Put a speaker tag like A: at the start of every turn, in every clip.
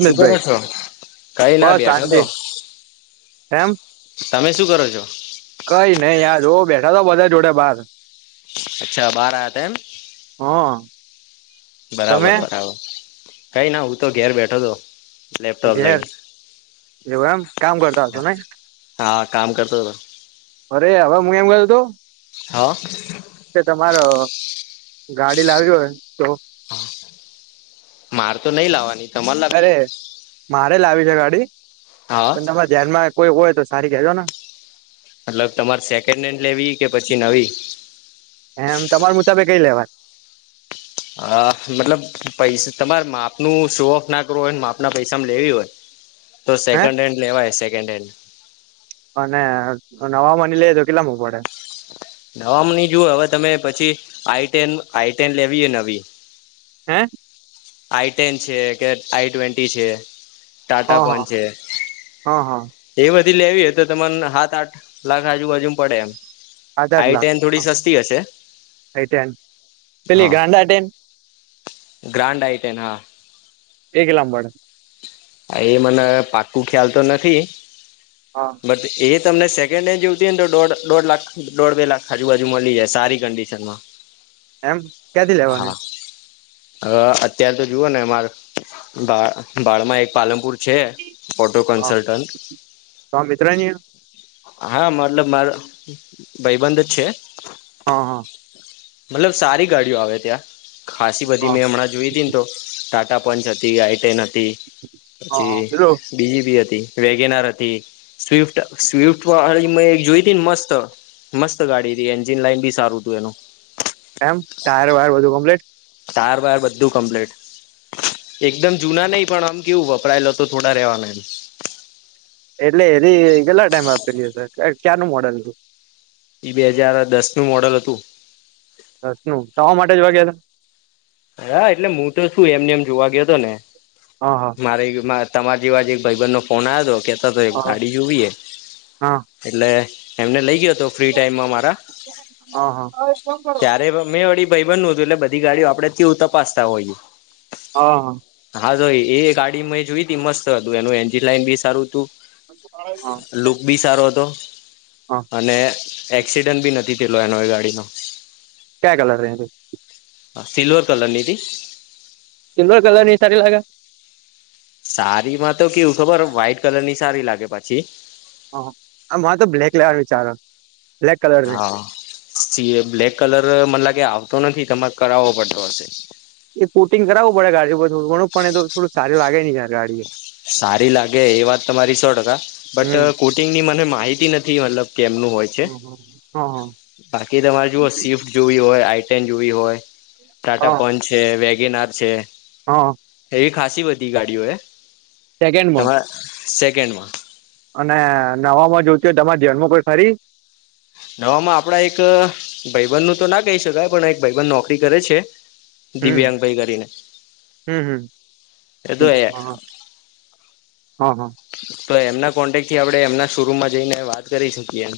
A: શું કરો છો કાઈ ના બેઠો તો
B: એેમ
A: તમે શું કરો છો?
B: કઈ નહી યાર જોવ બેઠા તો બધા જોડે બાર
A: અચ્છા બહાર [unintelligible]
B: હા.
A: બરાબર બરાબર કઈ ના હું તો ઘેર બેઠો હતો લેપટોપ લઇન
B: ઘેર એવું એમ કામ કરતા હશો ને
A: હા કામ કરતો હતો
B: અરે હવે હું એમ ગયો હતો
A: હા.
B: કે તમારો ગાડી લાવી હોય તો
A: માર તો નહી લાવવાની તમારે લાવીએ
B: અરે મારે લાવી છે ગાડી
A: હા
B: પણ તમારે ધ્યાનમાં કોઈ હોય તો સારી કહેજો ને
A: મતલબ તમારે સેકન્ડ હેન્ડ લેવી કે પછી નવી
B: એમ તમારા મુતાબે કઈ લેવા
A: અ મતલબ પૈસા તમારે માપનું શો ઓફ ના કરવો હોય માપના પૈસા લેવી હોય
B: [inaudible]
A: તો સેકન્ડ હેન્ડ લેવાય સેકન્ડ હેન્ડ
B: અને હવામા લઈ તો કેટલામ પડે?
A: નવામાં નઈ જોુવ હવે તમે પછી આઈન આઈટેન લેવી એ નવી
B: હે
A: આઈ ટેન છે કે આઈ ટ્વેન્ટી છે, ટાટા
B: હા
A: પણ
B: હા
A: છે
B: હા હા
A: એ બધી લેવી હો તો તને સાત આઠ લાખ આજુબાજુ પડે એમ
B: આઠ
A: આવી તો
B: લાખ
A: એન થોડી સસ્તી હશે,
B: આઈ ટેન પેલી
A: હા
B: ગ્રાડા ટમ
A: ગ્રાન્ડ આઈટન હા,
B: એ કેટલામાં પડે
A: હ એ મને પાક્કું ખ્યાલ તો નથી
B: હા
A: બટ એ તમને સેકન્ડ હેન્ડ જોવતી હોયને તો દોઢ દોઢ લાખ દોઢ બે લાખ આજુબાજુ મળી જાય સારી કંડિશન માં
B: એમ ક્યાંથી લેવાની?
A: હ અત્યાર તો જુઓ ને અમાર ભાડમાં એક પાલનપુર છે, ઓટો
B: હા
A: કન્સલ્ટન્ટ
B: તો આ મિત્ર ની
A: હા મતલબ મારો ભાઈબંધ જ છે,
B: હા હા
A: મતલબ સારી ગાડીઓ આવે ત્યાં ખાાસી બધી
B: હા
A: મેં હમણાં જોઈતી ને તો ટા ટા પંચ હતી આઈટેન હતી
B: હા હા
A: પછી
B: પેલું
A: બીજી હતી વેગેનાર હતી સ્વિફ્ટ સ્વિફ્ટ વાળી મેં જોઈ હતી, ને મસ્ત મસ્ત ગાડી હતી એન્જિન લાઈન બી સારું તું એનું
B: એમ ટાયર વાયર બધું કોમ્પ્લીટ
A: ટાયર બાયર બધું કમ્પ્લેટ એકદમ જુના નહિ પણ આમ કેવું વપરાયેલો તો થોડા રેવાના એમ
B: એટલે હરી કેટલા ટાઈમ આપેલી હશે, ક્યાંનું મોડેલ હતું
A: ઈ બે હજાર દસ નું મોડલ હતું,
B: દસ નું તમારા માટે જોવા ગયેલા
A: હા, એટલે મુ તો શું એમને એમ જોવા ગ્યોતો ને
B: હતા હા
A: મારે તમારા જેવા જ એક ભાઈબંધ નો ફોન આવ્યો હતો કેતા તો એક
B: હા
A: ગાડી જોવીએ
B: હા
A: એટલે એમને લઈ ગયો, તો ફ્રી ટાઈમ મા મારા
B: હા હા હા
A: ત્યારે મે વળી ભાઈ બન ન હતું, એટલે બધી ગાડીઓ આપડે [unintelligible] તપાસતા હોઈએ
B: હા
A: હા એ ગાડી મેં જોઈ તી મસ્ત હતું એનું એન્જન લાઈન બી સારું હતું,
B: હા
A: લુક બી સારો હતો,
B: હા
A: અને એક્સિડન્ટ ભી નથી થયેલો એનો એ ગાડીનો
B: ક્યા કલર ની
A: હ સિલ્વર કલરની હતી,
B: સિલ્વર કલર ની સારી લાગે
A: સારિ માં તો કેવું ખબર વ્હાઈટ કલરની સારી લાગે પછી,
B: હ અ માર તો બ્લેક લેવાનો વિચારો હ
A: હા સિએ બ્લેક કલર મન લાગે ગે આવતો નથી તમારે કરાવવો પડતો હશે,
B: એ પોર્ટિંગ કરાવવું પડે ગાડી ઉપર થોડું ઘણું પણ એ તો થોડું સારીલાગે ને યાર ગાડી એ
A: સારી લાગે એ વાત તમારી સો ટકા બટ
B: હમ
A: કોટિંગ ની મને માહિતી નથી મતલબ કેમનું હોય છે,
B: હા
A: બાકી તમારે જો શિફ્ટ જોવી હોય ટેન જોવી હોય ટાટા
B: હા
A: પંચ છે, વેગેનર છે
B: હા
A: એવી ખાસી બધી ગાડીઓ હે
B: સેકન્ડમાં
A: તમારા સેકન્ડમાં
B: અને નવા માં જોઈતી હોય તમારા ધ્યાનમાં કોઈ ખરી
A: નવામાં આપડા એક ભાઈબંધ નું તો ના કહી શકાય પણ એક ભાઈબંધ નોકરી કરે છે.
B: હમ
A: દિવ્યાંગ ભાઈ કરીને
B: હમ
A: એટો
B: હમ હા હા હા
A: તો એમના કોન્ટેક થી આપણે એમના શોરૂમમાં જઈને વાત કરી શકીએ‌એમ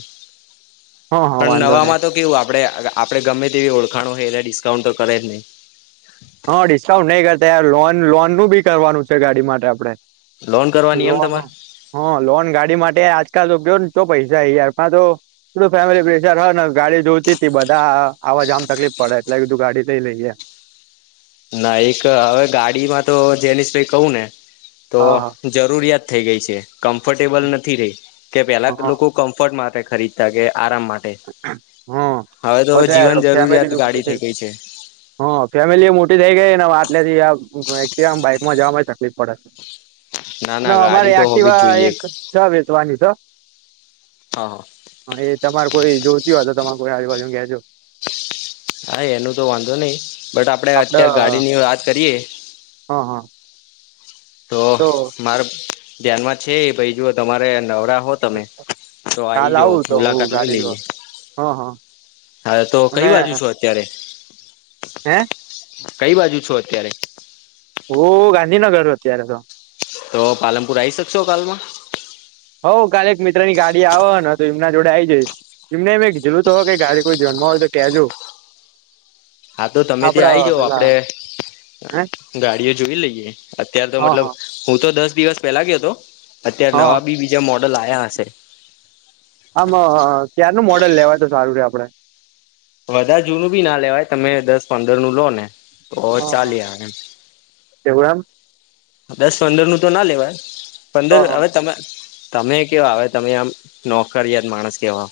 B: હા હા
A: પણ
B: વાંધો નહી
A: નવામાં તો કેવું આ આપડે આપડે ગમે તેવી ઓળખાણો હોય એટલે ડિસ્કાઉન્ટ તો કરે જ નહી
B: હા ડિસ્કાઉન્ટ નહી કરતા યાર લોન લોનનું બી કરવાનું છે ગાડી માટે આપડે
A: લોન કરવાની એમ
B: લોન
A: તમારે
B: હ લોન ગાડી માટે આજકાલ તો ગયો તો પૈસા યાર પા તો થોડું ફેમિલી પ્રેશર હોય ને ગાડી જોઈતીતી બધા આવા જવામાં તકલીફ પડે એટલે કીધું ગાડી લઈ લઈએ. [inaudible]
A: ના એક હવે ગાડીમાં તો જેનીસ ભાઈ કહું ને તો
B: હા
A: જરૂરિયાત થઇ ગઈ છે. કમ્ફર્ટેબલ નથી રહી કે પેલા
B: હા
A: લોકો કમ્ફર્ટ માટે ખરીદતા કે આરામ માટે
B: હા
A: હવે તો
B: હો યાર
A: જીવન
B: ફેમિલી
A: જરૂરિયાત
B: બી મોટી
A: ગાડી થઈ ગઈ છે.
B: હા ફેમિલી એ મોટી થઈ ગઈ [unintelligible] એક્ટિવા બાઈકમાં જવામાં તકલીફ પડે ના અમારે
A: ગાડી તો
B: આ
A: હોવી જ
B: કેવા
A: જોઈએ
B: એક છ વેચવાની છે.
A: હ હા
B: પૂચી વાત તમારે કોઈ આજુબજુ કહેજો
A: હા એનું તો વાંધો નઈ બટ આપડે અત્ય્યારે ગાડીની વાત કરીએ.
B: હા હા
A: તો મારે ધ્યાનમાં છે ભાઈ જો તમારે નવરા હો તમે તો આવી
B: કાલ
A: જ
B: આવું તો હું
A: મુલાકાત લઈ
B: ગાડી જોવા
A: લઈએ
B: હા હા
A: હા તો કઈ
B: અને
A: બાજુ છો અત્યારે
B: હે
A: કઈ બાજુ છો અત્યારે
B: ઓ ગાંધીનગર અત્યારે તો
A: તો પાલનપુર આવી શકશો કાલમાં
B: આવ હોને તો એમના જોડે આઈ જઈશ એમને એમે જલ તો હો કે ઘરે કોઈ ધયાનમા હોય તો કેજો [inaudible]
A: હા તો તમે ત્યાં
B: આપડા
A: આઈ જાવ
B: પેલા
A: આપડે
B: હે
A: ગાડીઓ જોઈ લઈએ અત્યાર તો
B: હા
A: મતલબ
B: હા
A: હું તો દસ દિવસ પેલા ગયો હતો અત્યારે
B: હા
A: નવા બી બીજા મોડલ આવયા હશે.
B: આમ ક્યાારનું મોડલ લેવાય તો સારું રે આપડે
A: વધારે જૂનું બી ના લેવાય તમે દસ પંદર નું લો ને ઓ ચાલે હા
B: એવું એમ
A: દસ પંદરનું તો ના લેવાય પંદર
B: હા હા
A: હવે તમે તમે કેવા હવે તમે આમ નોકરીયાત માણસ કેવા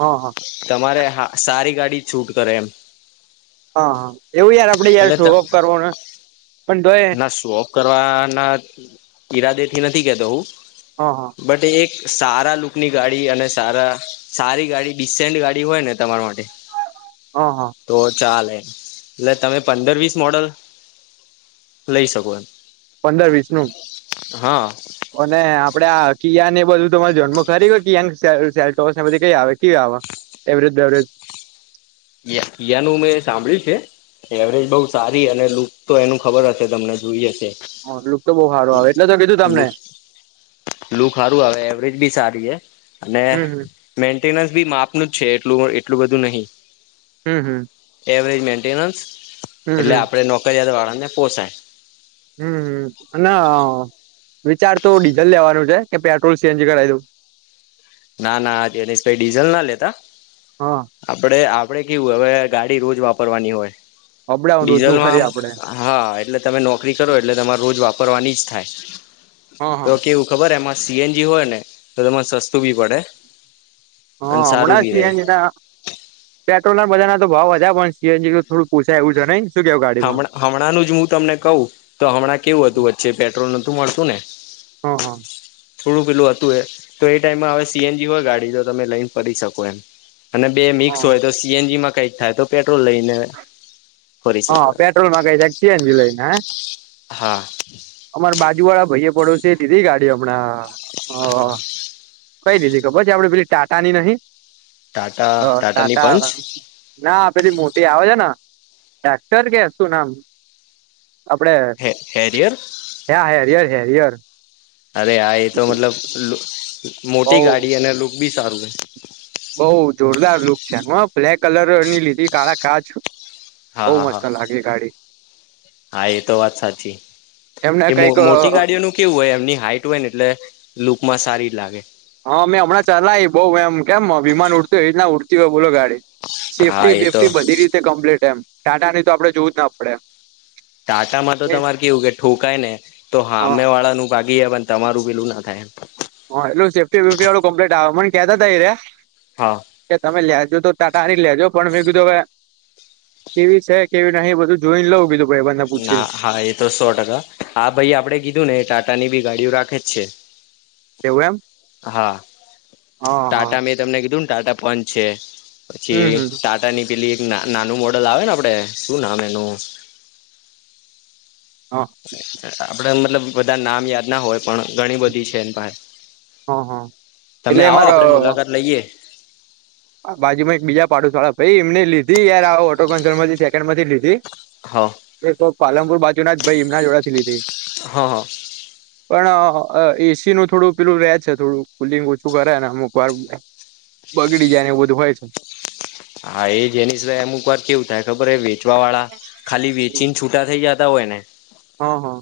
B: હા હા
A: તમારે હા સારી ગાડી છૂટ કરે એમ
B: હા હા એવું યાર આપડે યાર
A: એટલે
B: શોઅપ કરવાનું
A: ના શોપ કરવાના ઈરાદે થી નથી કેતો હું
B: હા હા
A: બટ એક સારા લુકની ગાડી અને સારા સારી ગાડી ડીસેન્ટ ગાડી હોય ને તમારા માટે
B: હા હા
A: તો ચાલે એટલે તમે પંદર વીસ મોડલ લઈ શકો એમ
B: પંદર વીસ નું
A: હા
B: અને આપડે કિયા ને બધું જન્મ ખરી [unintelligible] આવે કે આવે એવરેજ બેવરેજ
A: િયાનું મેં સાંભળ્યું છે એવરેજ બઉ સારી અને લુક તો એનું ખબર હશે તમને જોઈ હશે
B: હલુક તો બહુ સારું આવે એટલે તો કીધું તમને
A: લું સારું આવે એવરેજ બી સારી હ અને
B: હમ હમ
A: મેન્ટેનસ બી માપનું જ છે એટલું એટલું બધું નહીિ
B: હમ હમ
A: એવરેજ મેન્ટેનન્સ
B: હમ
A: એટલે
B: હમ
A: આપડે નોકરયાત વાળ ને પોસાય
B: હમ અને વિચાર તો ડીઝલ લેવાનું છે કે પેટ્રોલ સીએન્જી કરાવ દું
A: ના ના જનીશભાઈ ડીઝલ ના લેતા
B: હા
A: આપડે આપડણે કેવું હવે ગાડી રોજ વાપરવાની હોય
B: અપડાઉન રોજનું ખરી
A: ડીઝલમાં
B: આપડે
A: આ હા એટલે તમે નોકરી કરો એટલે તમારે રોજ વાપર કરવા જ થાય તો
B: હા
A: કેવું ખબર એમાં સીએનજી હોય ને તો ટૂ બી પડે
B: હ
A: અને સારું
B: હમણા છ
A: બી રહે
B: એટ પેટ્રોલ ના બધા ના તો ભાવ વધારે પણ છે થોડું પોસાય એવું છે નને
A: હ હમણાંનું જ હું તમને કહું તો હમણાં કેવું હતું વચ્ચે પેટ્રોલ નતું મળતું ને
B: હા હા
A: થોડું પેલું હતું એ તો એ ટાઈમમાં હવે સીએનજી હોય ગાડી તો તમે લઈને ફરી શકો એમ અને બે મિક્સ હોય તો સીએનજી માં કઈક થાય તો પેટ્રોલ લઈને ફરી શકો
B: હા
A: એમ
B: પેટ્રોલ માં કઈ જક છી લઈ ને હ
A: હા.
B: અમાર બાજુ વાળા ભાઈ પડોસે એ લીધી ગાડી હમણાં હ
A: હા.
B: કઈ દીધી ખબર છે, આપે પેલી ટાટાની નહિ
A: ટાટા ટાટાની
B: ટાટા
A: પંચ
B: ના પેલી મોટી આવે ના ડાકતર કે શું નામ આપડે
A: હે હેરિયર
B: હે હિયર હિયર
A: અરે હા એ તો મતલબ મોટી ગાડી અને લુક બી સારું હોય.
B: બહુ જોરદાર લુક છે હું બ્લેક કલરની લીધી કાળા કાજ
A: હા
B: બઉ
A: હા હા
B: મસ્ત લાગે ગાડી
A: હા એ તો વાત સાચી.
B: એમને
A: એ
B: કઈક
A: મોટી ગાડીઓનું કેવું હોય એમની હાઈટ હોય ને એટલે લુકમાં સારી લાગે.
B: હા મેં હમણાં ચલાવી બઉ એમ કેમ વિમાન ઉડતું એવી રીતના ઉડતી બોલો ગાડી
A: હા
B: સેફ્ટી
A: એ તો
B: બેફ્ટી બધી રીતે કમ્પ્લીટ એમ ટાટા ની તો આપડે જોવું જ ના પડે.
A: ટાટામાં તો તમારે કેવું કે ઠોકાય ને તો
B: હા
A: હામે વાળાનું ભાગ ગ પણ તમારું પેલું ના થાય.
B: હા એટલું સેફ્ટી વેફ્ટી વાળું કમ્પ્લીટ આવે મને કેતા તા એ રે
A: હા
B: એ તમે લેજો તો ત તારી લેજો પણ મેં કીધું હ કેવી છે કેવી નહી બધું જોઈને લઉું કીધું ભાઈબંધને પૂછીને
A: ના હા એ તો સો ટકા હા ભાઈ આપડે કીધું ને ટાટા ની બી ગાડીઓ રાખે જ છે.
B: એવું એમ
A: હા
B: હા હા
A: ટાટા મેં તમને કીધું ને ટાટા પંચ છે પછી
B: હમ હમ
A: ટાટા ની પેલી એક નાનું મોટું આવે ને આપડે શું નામ એનું
B: હા.
A: આપણે મતલબ બધા નામ યાદ ના હોય. પણ ઘણી બધી છે એ પાસે
B: હા હા
A: તમે
B: એટલે
A: આવો
B: અમારો
A: આપડે મુલાકાત લઈએ
B: બાજુમાં એક બીજા પાડોશ વાળા ભાઈ એમને લીધી યાર આવ ઓટો કન્સલ થી સેકન્ડ માંથી લીધી
A: હા
B: એ તો પાલનપુર બાજુ ના જ ભાઈ એમના જોડાેથી લીધી.
A: હા હા
B: પણ એસી નું થોડું પેલું રહે છે થોડું કુલિંગ ઓછું કરે ને અમુક વાર બાકી બધું હોય છે.
A: હા એ જેની સિવાય અમુક વાર કેવું થાય ખબર હ વેચવા વાળા ખાલી વેચીને છૂટા થઈ જતા હોય એને
B: હા-હા.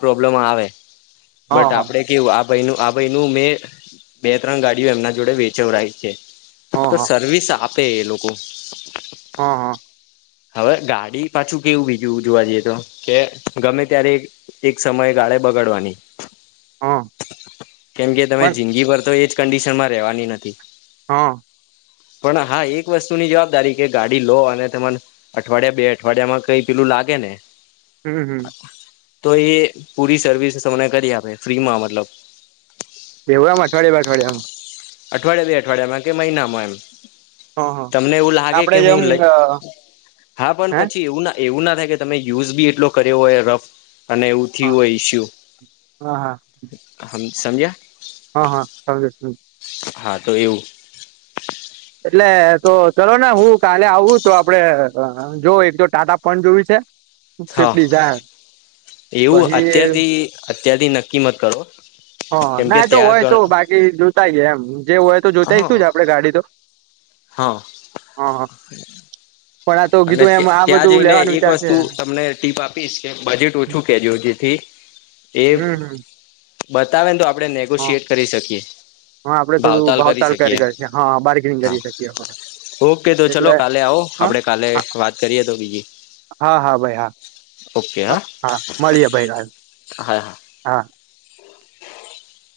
A: પ્રોબ્લેમ આવે બટ
B: હા
A: આપણે કેવું ભાઈ આ ભાઈ ન મેં બે ત્રણ ગાડીઓ એમના જોડે વેચવડાઈ છે. તો
B: હા
A: સર્વિસ આપે એ લોકો
B: હા હા
A: હવે ગાડી પાછું કેવું બીજું જોવા જઈએ તો કે ગમે ત્યારે એક સમયે ગાડી બગાડવાની
B: હા
A: કેમ કે તમે
B: પણ
A: જિંદગી ભર તો એજ કંડિશન માં રહેવાની નથી.
B: હા
A: પણ હા એક વસ્તુની જવાબદારી કે ગાડી લો અને તમાર અઠવાડિયા બે અઠવાડિયા માં કઈ પેલું લાગે ને
B: હમ્મ-હમ્મ.
A: તો એ પૂરી સર્વિસ તમને કરી આપે ફ્રી માં મતલબ
B: [unintelligible] અઠવાડિયામાં અઠવાડિયામાં
A: અઠવાડિયા બે અઠવાડિયામાં કે મહિનામાં એમ
B: હા હા
A: તમને એવું લાગે
B: આપડે
A: કે
B: જેમ
A: હું લઈ હા પણ
B: હે
A: પછી એવું ના એવું ના થાય કે તમે યુઝ બી એટલો કર્યો હોય રફ અને એવું થી
B: હા
A: હોય ઈશ્યુ
B: હા હા
A: સમજ્યા
B: હા હા સમજયો
A: હા તો એવું
B: એટલે તો ચલો ને હું કાલે આવું તો આપડે જો એક તો ટાટા પચ જોવી છે સિફટ
A: હા
B: ડિજાયર
A: એવું અત્યારથી અત્યારથી નક્કી મત કરો
B: હા
A: કેમ કે
B: ના એ તો હોય તો
A: ત્યાં
B: બાકી જોતા આઈ એમ જે હોય તો જોતાઈ
A: હા
B: શું જ આપડે ગાડી તો
A: હા
B: હા પણ આ તો
A: અને
B: કીધું એમ આ
A: ત્યાં
B: બધું
A: જઈને
B: લેવાનો
A: એક
B: વિચાર છે
A: વસ્તુ તમને ટીપ આપીશ કે બજેટ ઓછું જ્યો જેથી એ
B: હમ હમ
A: બતાવે ને તો આપડણે
B: હા
A: નેગોશિયટ કરી શકીએ
B: હા આપડે થોડું
A: કરી
B: ભાવતાલ
A: શકીએ એમ
B: કરીએં છે હા બાર્ગેનિંગ
A: હા
B: કરી શકીએ આપણે
A: ઓકે તો ચલો
B: એટલે
A: કાલે આવો
B: હા
A: આપડે કાલે વાત કરીએ તો બીજી
B: હા હા ભાઈ હા હા મળીએ ભાઈ કાલ હા
A: [inaudible]